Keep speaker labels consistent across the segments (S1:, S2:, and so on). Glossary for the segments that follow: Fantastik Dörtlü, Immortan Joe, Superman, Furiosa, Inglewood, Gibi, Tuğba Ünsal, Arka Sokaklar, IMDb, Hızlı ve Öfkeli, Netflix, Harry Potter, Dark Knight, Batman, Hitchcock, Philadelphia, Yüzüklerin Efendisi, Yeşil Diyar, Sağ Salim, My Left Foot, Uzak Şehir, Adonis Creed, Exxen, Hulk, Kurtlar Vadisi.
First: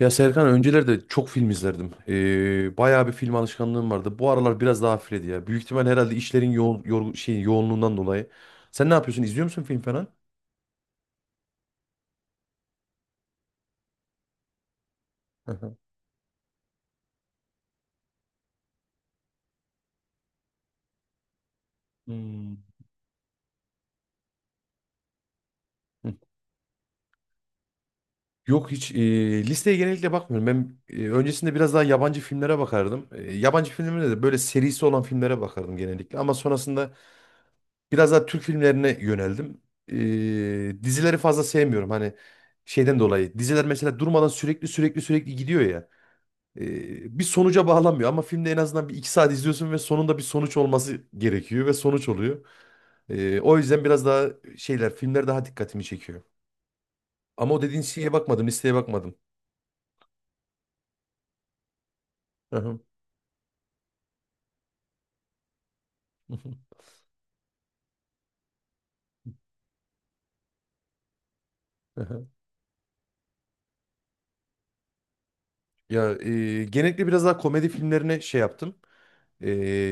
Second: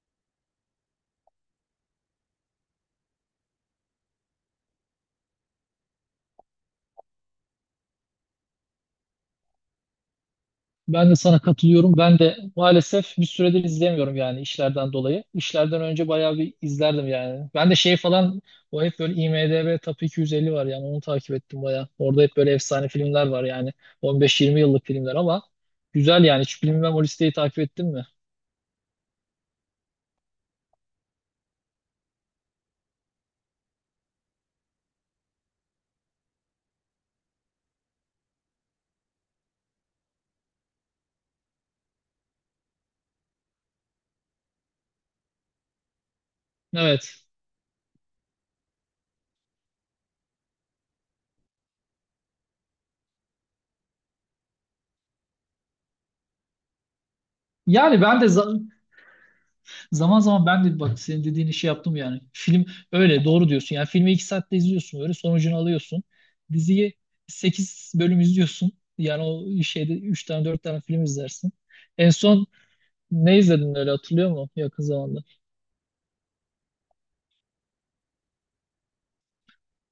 S1: Ya Serkan öncelerde çok film izlerdim. Bayağı bir film alışkanlığım vardı. Bu aralar biraz daha hafifledi ya. Büyük ihtimal herhalde işlerin yoğun, yorgun, yoğunluğundan dolayı. Sen ne yapıyorsun? İzliyor musun film falan?
S2: Ben de sana katılıyorum. Ben de maalesef bir süredir izleyemiyorum yani işlerden dolayı.
S1: Hı hı.
S2: İşlerden önce bayağı bir izlerdim yani. Ben de şey falan o hep böyle IMDb Top 250 var yani onu takip ettim bayağı. Orada hep böyle
S1: Hmm.
S2: efsane filmler var yani 15-20 yıllık filmler ama
S1: Hı.
S2: güzel yani. Hiç bilmem o listeyi takip ettin mi?
S1: Yok hiç listeye genellikle bakmıyorum. Ben öncesinde biraz daha yabancı filmlere bakardım. Yabancı filmlere de böyle serisi olan filmlere bakardım genellikle. Ama sonrasında biraz daha Türk filmlerine yöneldim. Dizileri fazla sevmiyorum. Hani şeyden dolayı. Diziler mesela durmadan sürekli sürekli sürekli gidiyor ya.
S2: Evet.
S1: Bir sonuca bağlanmıyor ama filmde en azından bir iki saat izliyorsun ve sonunda bir sonuç olması gerekiyor ve sonuç oluyor. O yüzden biraz daha şeyler filmler daha dikkatimi çekiyor. Ama o dediğin
S2: Yani
S1: şeye
S2: ben de
S1: bakmadım,
S2: za-
S1: listeye bakmadım.
S2: Zaman zaman ben de bak senin dediğin işi yaptım yani. Film
S1: Aha,
S2: öyle doğru diyorsun. Yani filmi 2 saatte izliyorsun böyle sonucunu alıyorsun.
S1: aha.
S2: Diziyi 8 bölüm izliyorsun. Yani o şeyde 3 tane 4 tane film izlersin. En
S1: Aha.
S2: son ne izledin öyle hatırlıyor musun yakın zamanda?
S1: Ya genellikle biraz daha komedi filmlerine şey yaptım. E,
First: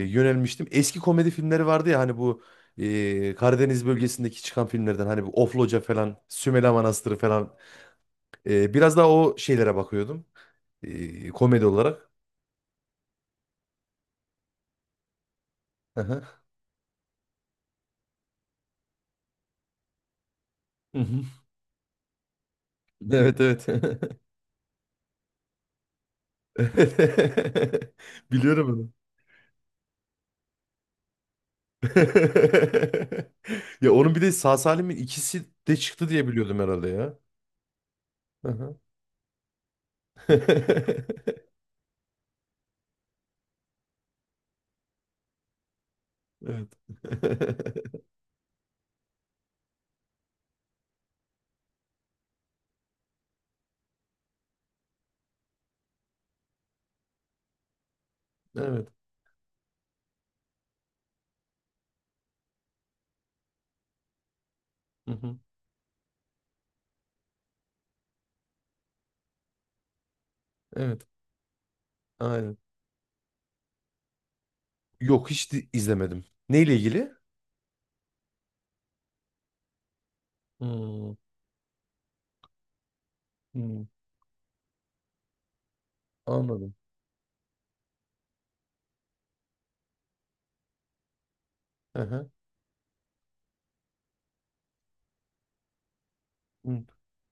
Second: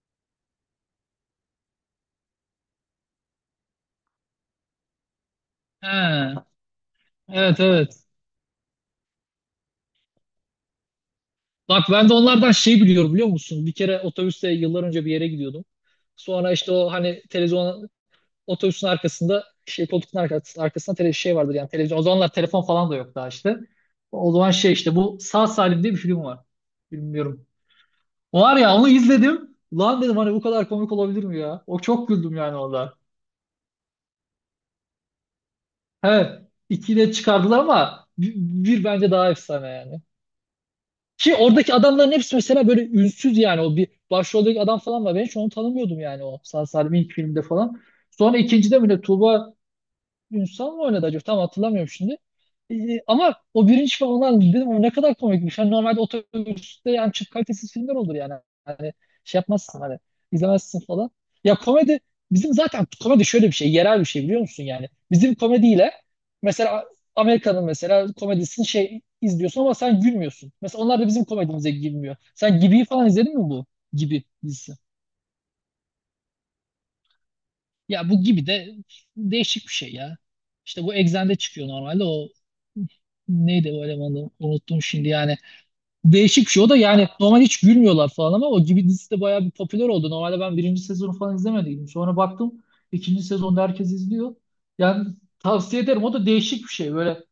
S1: Yönelmiştim. Eski komedi filmleri vardı ya hani bu Karadeniz bölgesindeki çıkan filmlerden hani bu Ofloca
S2: He,
S1: falan, Sümela Manastırı falan.
S2: evet evet.
S1: Biraz daha o şeylere bakıyordum. Komedi
S2: Bak ben
S1: olarak.
S2: de onlardan şey biliyorum biliyor musun? Bir kere otobüste yıllar önce bir yere gidiyordum.
S1: Aha.
S2: Sonra işte o hani televizyona otobüsün arkasında şey koltuğun arkasında, arkasında tele, şey vardır yani televizyon. O zamanlar telefon falan da yok daha
S1: Evet
S2: işte.
S1: evet.
S2: O zaman şey işte bu Sağ Salim diye bir film var. Bilmiyorum. Var
S1: Biliyorum
S2: ya onu
S1: onu.
S2: izledim. Lan dedim hani bu kadar komik olabilir mi ya? O çok güldüm yani orada.
S1: Ya onun bir de sağ salimin ikisi de çıktı diye
S2: Evet.
S1: biliyordum herhalde
S2: ikiyle
S1: ya.
S2: çıkardılar ama bir,
S1: Hı hı.
S2: bir bence daha efsane yani. Ki oradaki adamların hepsi mesela böyle ünsüz yani o bir başroldeki adam falan var. Ben hiç onu tanımıyordum yani o Sağ
S1: Evet.
S2: Salim ilk filmde falan. Sonra ikincide mi ne Tuğba Ünsal mı oynadı acaba? Tam hatırlamıyorum şimdi. Ee, ama o birinci falan olan dedim o ne kadar komikmiş. Hani normalde otobüste yani çok kalitesiz filmler olur yani.
S1: Evet.
S2: Hani şey yapmazsın hani izlemezsin falan. Ya komedi bizim zaten komedi şöyle bir şey yerel bir şey biliyor musun yani.
S1: Hı
S2: Bizim
S1: hı.
S2: komediyle mesela Amerika'nın mesela komedisini şey izliyorsun ama sen gülmüyorsun. Mesela onlar
S1: Evet.
S2: da bizim komedimize girmiyor.
S1: Aynen.
S2: Sen Gibi'yi falan izledin mi bu? Gibi dizisi.
S1: Yok hiç izlemedim. Neyle ilgili?
S2: Ya bu gibi de değişik bir şey ya. İşte bu
S1: Hmm.
S2: Exxen'de çıkıyor normalde o neydi
S1: Hmm.
S2: o elemanı unuttum şimdi yani. Değişik bir şey o
S1: Anladım.
S2: da yani normal hiç gülmüyorlar falan ama o gibi dizisi de bayağı bir popüler oldu. Normalde ben birinci sezonu falan izlemediydim.
S1: Hı
S2: Sonra
S1: hı.
S2: baktım ikinci sezonda herkes izliyor. Yani tavsiye ederim o da değişik bir şey böyle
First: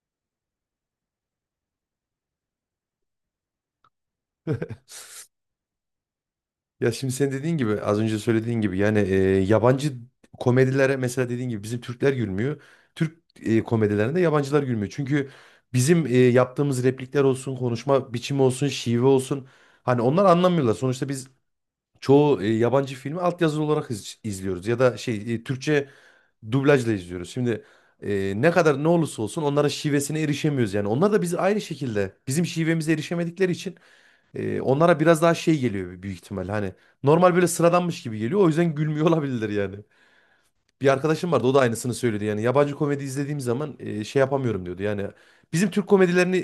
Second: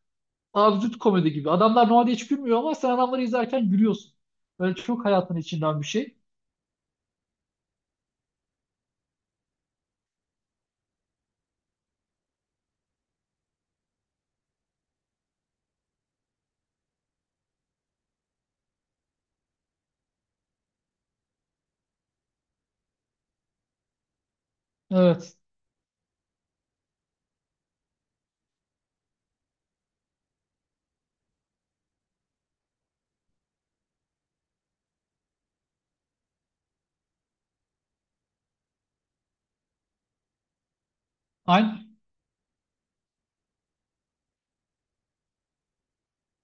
S2: absürt komedi gibi. Adamlar normalde hiç gülmüyor ama sen adamları izlerken gülüyorsun.
S1: Hı.
S2: Böyle çok hayatın içinden bir şey.
S1: Ya şimdi sen dediğin gibi az önce söylediğin gibi yani yabancı komedilere mesela dediğin gibi bizim Türkler gülmüyor. Türk komedilerinde yabancılar gülmüyor. Çünkü bizim yaptığımız replikler olsun, konuşma biçimi olsun, şive olsun hani onlar anlamıyorlar. Sonuçta biz çoğu yabancı filmi altyazılı olarak izliyoruz ya da şey
S2: Evet.
S1: Türkçe dublajla izliyoruz. Şimdi ne kadar ne olursa olsun onlara şivesine erişemiyoruz yani. Onlar da biz aynı şekilde bizim şivemize erişemedikleri için onlara biraz daha şey geliyor büyük ihtimal. Hani normal böyle sıradanmış gibi geliyor. O yüzden gülmüyor olabilirler yani. Bir arkadaşım vardı o da
S2: Aynı,
S1: aynısını söyledi. Yani yabancı komedi izlediğim zaman şey yapamıyorum diyordu. Yani bizim Türk komedilerini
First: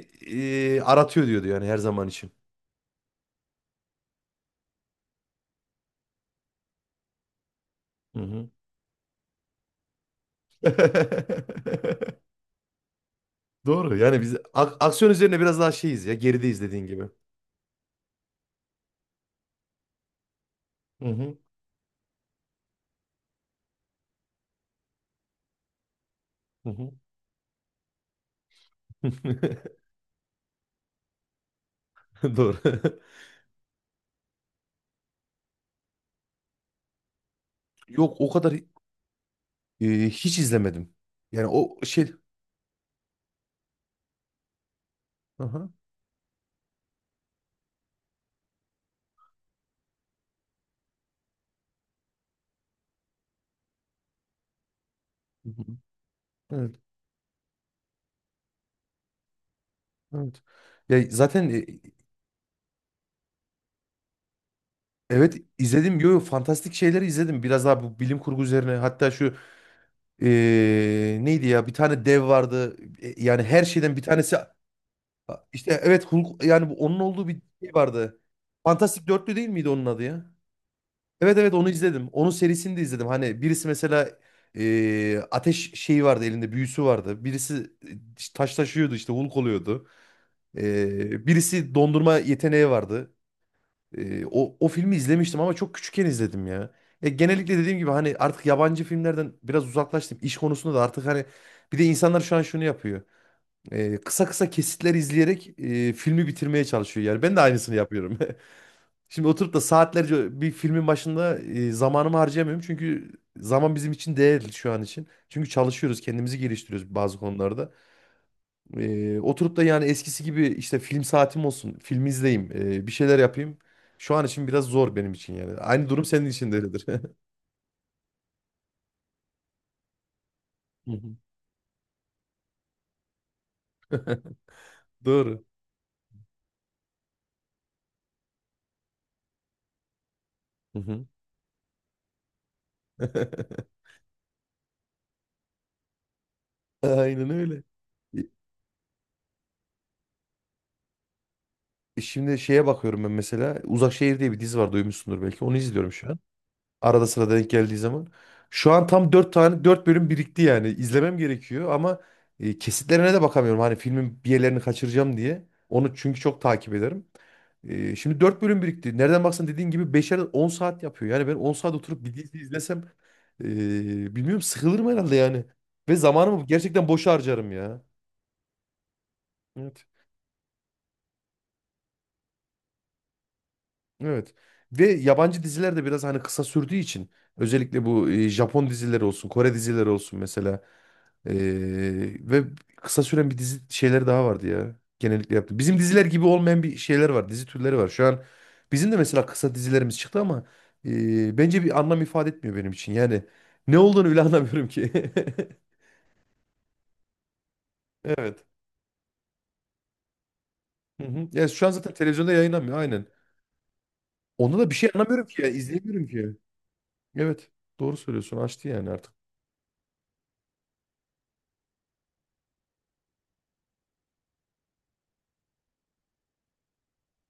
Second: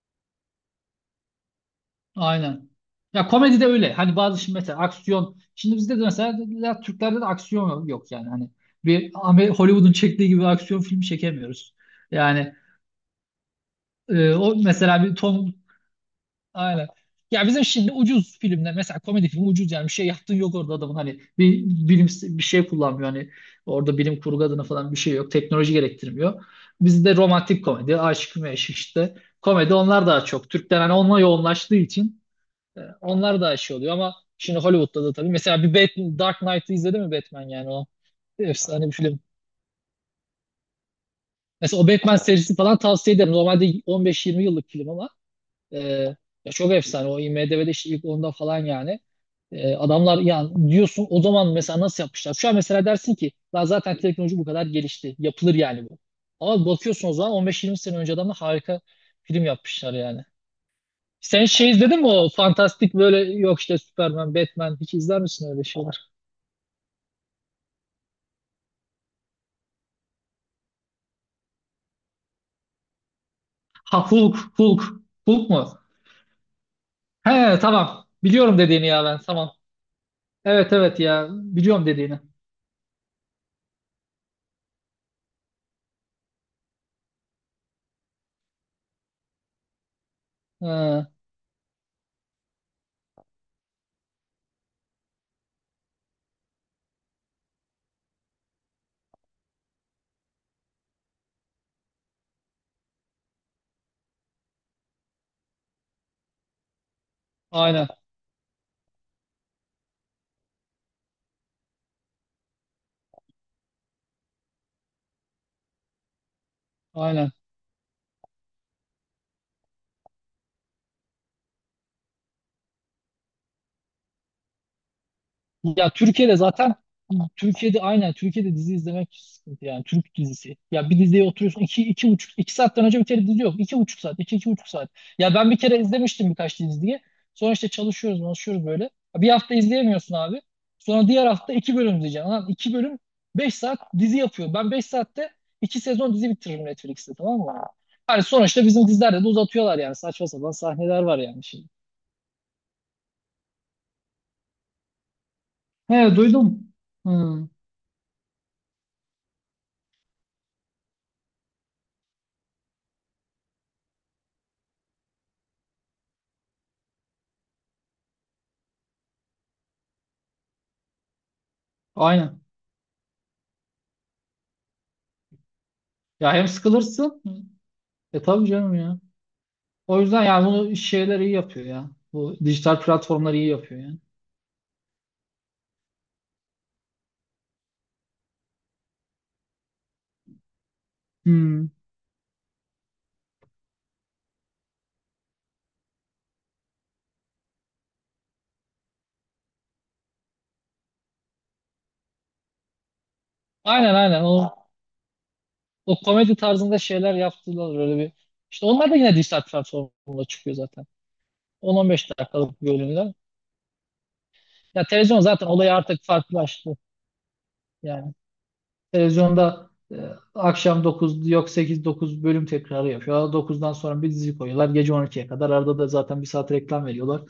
S1: aratıyor diyordu yani her zaman için.
S2: aynen. Ya komedi de öyle. Hani bazı şimdi mesela aksiyon. Şimdi bizde de mesela ya Türklerde de aksiyon yok yok
S1: Hı
S2: yani.
S1: hı.
S2: Hani Hollywood'un çektiği gibi aksiyon filmi çekemiyoruz. Yani
S1: Doğru yani biz
S2: o mesela
S1: aksiyon
S2: bir
S1: üzerine
S2: Tom
S1: biraz daha şeyiz ya gerideyiz dediğin
S2: aynen.
S1: gibi.
S2: Ya bizim şimdi ucuz filmler mesela komedi filmi ucuz yani bir şey yaptığın yok orada adamın
S1: Hı
S2: hani
S1: hı.
S2: bir bilim bir şey kullanmıyor hani orada bilim kurgu adına falan bir şey yok teknoloji gerektirmiyor.
S1: Hı hı.
S2: Bizde romantik komedi, aşk meşk işte komedi onlar daha çok. Türkler hani onunla yoğunlaştığı için
S1: Doğru.
S2: onlar da şey oluyor ama şimdi Hollywood'da da tabii. Mesela Dark Knight'ı izledin mi Batman yani o
S1: Yok o kadar
S2: efsane bir film.
S1: hiç izlemedim. Yani o
S2: Mesela o
S1: şey.
S2: Batman serisi falan tavsiye ederim. Normalde 15-20 yıllık film ama
S1: Aha.
S2: e, ya çok efsane. O IMDb'de işte ilk onda falan yani. Adamlar yani diyorsun o zaman mesela nasıl yapmışlar? Şu an mesela dersin ki "Lan zaten teknoloji bu kadar gelişti.
S1: Hı
S2: Yapılır
S1: hı.
S2: yani bu. Ama
S1: Evet.
S2: bakıyorsun o zaman 15-20 sene önce adamlar harika film yapmışlar yani.
S1: Evet. Ya
S2: Sen
S1: zaten
S2: şey izledin mi o fantastik böyle yok işte Superman, Batman hiç izler
S1: evet
S2: misin öyle
S1: izledim.
S2: şeyler?
S1: Yo, yo, fantastik şeyleri izledim. Biraz daha bu bilim kurgu üzerine. Hatta şu neydi ya bir tane dev vardı. Yani her şeyden bir tanesi
S2: Hulk. Hulk mu?
S1: işte evet Hulk yani onun olduğu bir
S2: He
S1: şey
S2: tamam.
S1: vardı.
S2: Biliyorum dediğini ya
S1: Fantastik
S2: ben
S1: Dörtlü değil
S2: tamam.
S1: miydi onun adı ya?
S2: Evet evet ya
S1: Evet evet onu
S2: biliyorum
S1: izledim.
S2: dediğini.
S1: Onun serisini de izledim. Hani birisi mesela ateş şeyi vardı elinde büyüsü vardı. Birisi taş taşıyordu işte Hulk oluyordu.
S2: He,
S1: Birisi dondurma yeteneği vardı. O filmi izlemiştim ama çok küçükken izledim ya. Ya genellikle dediğim gibi hani artık yabancı filmlerden biraz uzaklaştım. İş konusunda da artık hani bir de insanlar şu an şunu yapıyor. Kısa kısa kesitler izleyerek filmi bitirmeye çalışıyor. Yani ben de aynısını
S2: aynen
S1: yapıyorum. Şimdi oturup da saatlerce bir filmin başında zamanımı harcayamıyorum. Çünkü zaman bizim için değerli şu an için. Çünkü çalışıyoruz, kendimizi geliştiriyoruz bazı
S2: aynen.
S1: konularda. Oturup da yani eskisi gibi işte film saatim olsun, film izleyeyim, bir şeyler yapayım. Şu an için biraz zor benim için yani. Aynı
S2: Ya
S1: durum senin
S2: Türkiye'de
S1: için de
S2: zaten
S1: öyledir.
S2: Türkiye'de dizi izlemek sıkıntı yani Türk dizisi.
S1: Hı
S2: Ya bir
S1: hı.
S2: diziye oturuyorsun iki buçuk iki saatten önce bir kere dizi yok. İki buçuk saat iki buçuk saat. Ya
S1: Doğru.
S2: ben bir kere izlemiştim birkaç diziyi. Sonra işte çalışıyoruz böyle. Ya bir hafta izleyemiyorsun abi.
S1: Hı hı.
S2: Sonra diğer hafta iki bölüm izleyeceksin. Lan iki bölüm beş saat dizi yapıyor. Ben beş saatte iki sezon dizi bitiririm Netflix'te
S1: Aynen
S2: tamam
S1: öyle.
S2: mı?
S1: E,
S2: Hani sonuçta bizim dizilerde de uzatıyorlar yani saçma sapan sahneler var yani şimdi.
S1: Şimdi şeye bakıyorum ben mesela. Uzak Şehir diye bir dizi var duymuşsundur belki. Onu izliyorum şu
S2: He
S1: an.
S2: duydum.
S1: Arada sırada
S2: Hı,
S1: denk geldiği zaman. Şu an tam 4 tane 4 bölüm birikti yani. İzlemem gerekiyor ama kesitlerine de bakamıyorum. Hani filmin bir yerlerini kaçıracağım diye. Onu çünkü çok takip ederim. Şimdi 4 bölüm birikti. Nereden baksan dediğin gibi 5'er 10 saat yapıyor. Yani ben 10 saat oturup bir dizi
S2: aynen.
S1: izlesem e, bilmiyorum sıkılırım herhalde yani. Ve
S2: Ya
S1: zamanımı
S2: hem
S1: gerçekten boşa
S2: sıkılırsın.
S1: harcarım ya.
S2: E tabii canım ya.
S1: Evet.
S2: O yüzden yani bunu şeyler iyi yapıyor ya. Bu dijital platformlar iyi yapıyor yani.
S1: Evet. Ve yabancı diziler de biraz hani kısa sürdüğü için özellikle bu Japon dizileri olsun, Kore dizileri olsun mesela.
S2: Hmm.
S1: Ve kısa süren bir dizi şeyleri daha vardı ya. Genellikle yaptı. Bizim diziler gibi olmayan bir şeyler var. Dizi türleri var. Şu an bizim de mesela kısa dizilerimiz çıktı ama bence bir anlam ifade etmiyor benim için. Yani ne olduğunu bile
S2: Aynen.
S1: anlamıyorum ki.
S2: O komedi tarzında şeyler yaptılar öyle bir.
S1: Evet.
S2: İşte onlar da yine dijital platformda çıkıyor zaten.
S1: Hı hı. Ya şu an zaten
S2: 10-15
S1: televizyonda
S2: dakikalık
S1: yayınlanmıyor. Aynen.
S2: bölümler.
S1: Onda da bir
S2: Ya
S1: şey
S2: televizyon
S1: anlamıyorum ki
S2: zaten
S1: ya.
S2: olayı artık
S1: İzleyemiyorum ki.
S2: farklılaştı.
S1: Evet. Doğru
S2: Yani
S1: söylüyorsun. Açtı yani artık.
S2: televizyonda akşam 9 yok 8-9 bölüm tekrarı yapıyor. 9'dan sonra bir dizi koyuyorlar. Gece 12'ye kadar. Arada da zaten bir saat reklam veriyorlar.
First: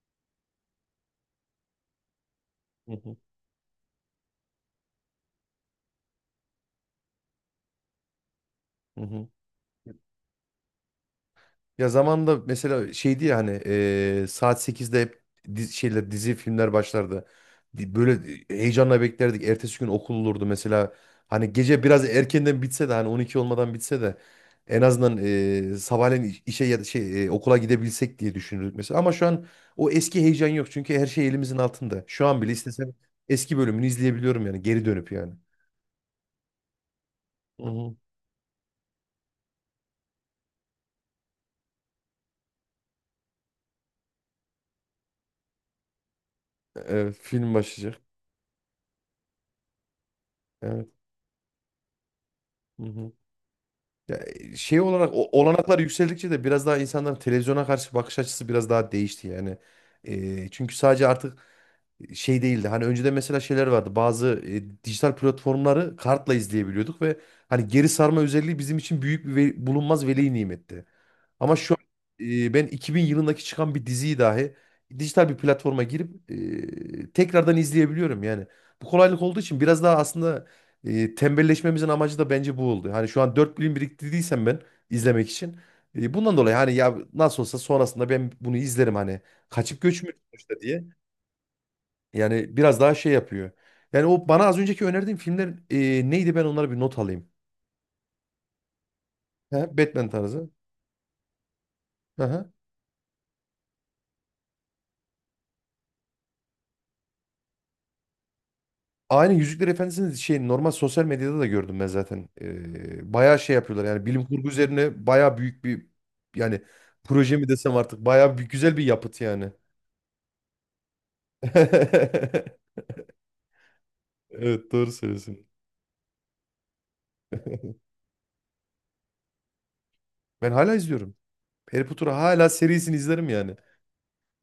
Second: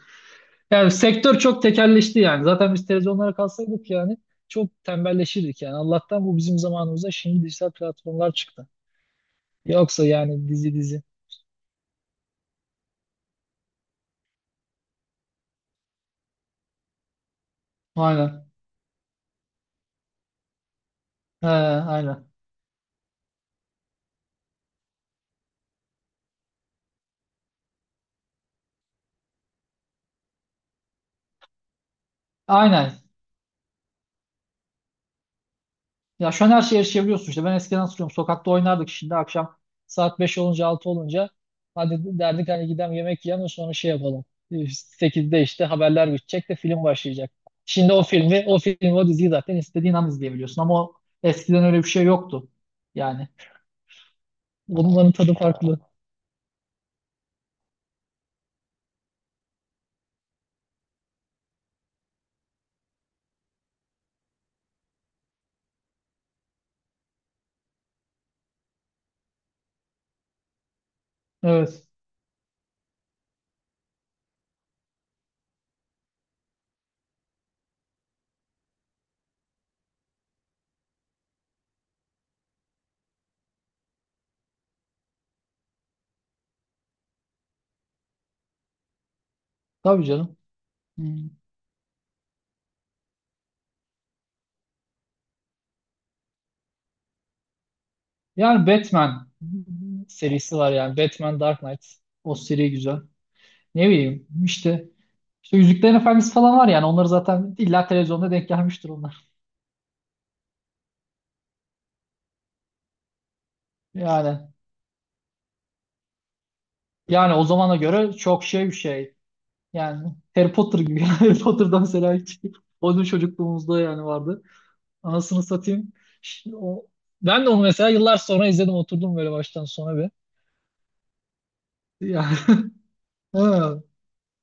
S2: Yani sektör çok tekelleşti yani. Zaten biz
S1: Hı hı.
S2: televizyonlara kalsaydık yani çok tembelleşirdik yani. Allah'tan bu bizim zamanımızda şimdi dijital platformlar çıktı.
S1: Hı hı.
S2: Yoksa yani dizi dizi.
S1: Ya zamanında mesela şeydi ya hani saat 8'de hep dizi, şeyler, dizi filmler başlardı. Böyle
S2: Aynen.
S1: heyecanla beklerdik. Ertesi gün okul olurdu mesela.
S2: He,
S1: Hani gece biraz
S2: aynen.
S1: erkenden bitse de hani 12 olmadan bitse de en azından sabahleyin işe ya da şey okula gidebilsek diye düşünürdük mesela. Ama şu an o eski heyecan yok çünkü her şey elimizin altında. Şu an bile istesem
S2: Aynen.
S1: eski bölümünü izleyebiliyorum yani geri dönüp yani.
S2: Ya şu an her şeye erişebiliyorsun işte. Ben
S1: Hı
S2: eskiden
S1: hı.
S2: hatırlıyorum sokakta oynardık şimdi akşam saat 5 olunca 6 olunca hadi derdik hani gidelim yemek yiyelim de sonra şey yapalım. Sekizde işte haberler bitecek de film
S1: Evet,
S2: başlayacak.
S1: film
S2: Şimdi
S1: başlayacak.
S2: o filmi, o diziyi zaten istediğin an izleyebiliyorsun ama
S1: Evet.
S2: eskiden öyle bir şey yoktu.
S1: Hı hı.
S2: Yani
S1: Ya şey olarak
S2: onların tadı
S1: olanaklar
S2: farklı.
S1: yükseldikçe de biraz daha insanların televizyona karşı bakış açısı biraz daha değişti yani. Çünkü sadece artık şey değildi. Hani önceden mesela şeyler vardı. Bazı dijital platformları kartla izleyebiliyorduk ve hani geri sarma özelliği bizim için büyük bir bulunmaz veli nimetti. Ama şu an
S2: Evet.
S1: ben 2000 yılındaki çıkan bir diziyi dahi dijital bir platforma girip tekrardan izleyebiliyorum yani. Bu kolaylık olduğu için biraz daha aslında tembelleşmemizin amacı da bence bu oldu. Hani şu an 4 bölüm biriktirdiysem ben izlemek için. Bundan dolayı hani ya nasıl olsa sonrasında ben bunu izlerim hani. Kaçıp
S2: Tabii
S1: göçmüyor
S2: canım.
S1: sonuçta diye.
S2: Hmm.
S1: Yani biraz daha şey yapıyor. Yani o bana az önceki önerdiğim filmler neydi ben onlara bir not alayım.
S2: Yani Batman
S1: He, Batman tarzı.
S2: serisi var yani. Batman Dark Knight. O
S1: Aha.
S2: seri güzel. Ne bileyim işte. İşte Yüzüklerin Efendisi falan var yani. Onları zaten illa televizyonda denk gelmiştir onlar.
S1: Aynen Yüzükler Efendisi'nin şey normal sosyal medyada da gördüm ben zaten. Bayağı şey yapıyorlar yani bilim kurgu
S2: Yani
S1: üzerine bayağı büyük bir yani
S2: yani
S1: proje
S2: o
S1: mi desem
S2: zamana
S1: artık
S2: göre
S1: bayağı bir
S2: çok şey bir
S1: güzel bir
S2: şey.
S1: yapıt yani.
S2: Yani Harry Potter gibi. Harry Potter'da mesela hiç. O bizim çocukluğumuzda yani vardı.
S1: Evet doğru
S2: Anasını
S1: söylüyorsun.
S2: satayım. Ş- O, ben de onu mesela yıllar sonra izledim. Oturdum böyle baştan sona bir.
S1: Ben hala izliyorum. Harry Potter'ı
S2: Yani,
S1: hala serisini izlerim yani.
S2: ha,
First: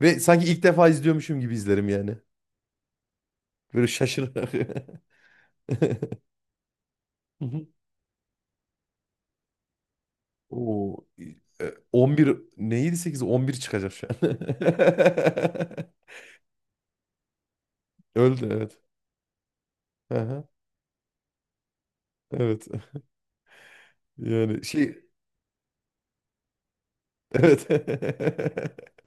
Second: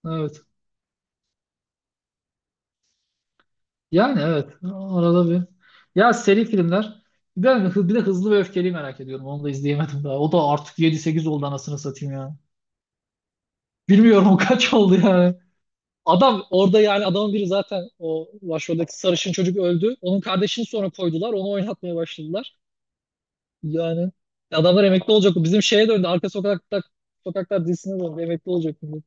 S1: Ve
S2: evet.
S1: sanki ilk defa izliyormuşum gibi izlerim yani. Böyle
S2: Yani evet.
S1: şaşırarak.
S2: Arada bir. Ya seri filmler.
S1: Hı hı.
S2: Bir de Hızlı ve Öfkeli'yi merak ediyorum. Onu da izleyemedim daha. O da artık yedi
S1: Oo,
S2: sekiz oldu anasını satayım
S1: 11
S2: ya.
S1: neydi 8 11 çıkacak şu
S2: Bilmiyorum
S1: an.
S2: o kaç oldu yani. Adam orada yani adamın biri zaten o
S1: Öldü evet.
S2: başroldeki sarışın çocuk öldü. Onun
S1: Aha,
S2: kardeşini sonra koydular. Onu oynatmaya başladılar.
S1: evet.
S2: Yani
S1: Yani
S2: adamlar
S1: şey
S2: emekli olacak. Bu bizim şeye döndü. Sokaklar
S1: evet.
S2: dizisine döndü. Emekli olacak şimdi.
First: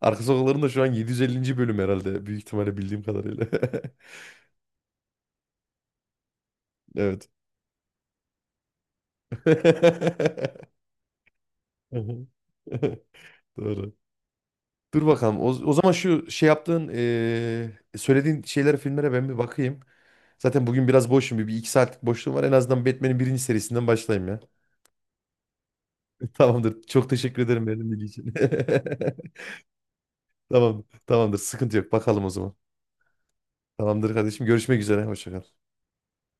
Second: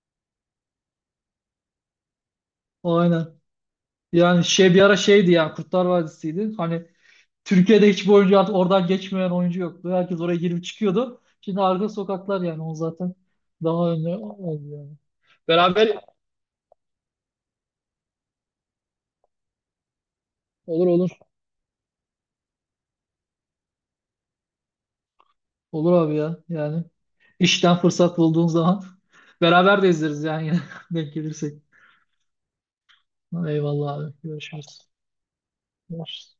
S1: Arka sokakların da şu an 750. bölüm herhalde büyük ihtimalle bildiğim
S2: Aynen.
S1: kadarıyla.
S2: Yani şey bir ara şeydi ya Kurtlar Vadisi'ydi. Hani
S1: Evet.
S2: Türkiye'de hiçbir oyuncu artık oradan geçmeyen oyuncu yoktu. Herkes oraya girip çıkıyordu. Şimdi arka
S1: Hı hı.
S2: sokaklar yani o zaten daha
S1: Doğru.
S2: önlü oldu yani.
S1: Dur bakalım. O zaman
S2: Beraber
S1: şu şey yaptığın, söylediğin şeylere, filmlere ben bir bakayım. Zaten
S2: olur
S1: bugün
S2: olur.
S1: biraz boşum. Bir iki saatlik boşluğum var. En azından Batman'in birinci serisinden başlayayım ya.
S2: Olur abi ya
S1: Tamamdır.
S2: yani.
S1: Çok teşekkür ederim
S2: İşten
S1: benim bilgi
S2: fırsat
S1: için.
S2: bulduğun zaman beraber de izleriz yani yine
S1: Tamam,
S2: denk
S1: tamamdır.
S2: gelirsek.
S1: Sıkıntı yok. Bakalım o zaman.
S2: Eyvallah
S1: Tamamdır
S2: abi.
S1: kardeşim. Görüşmek
S2: Görüşürüz.
S1: üzere. Hoşça kal.
S2: Görüşürüz.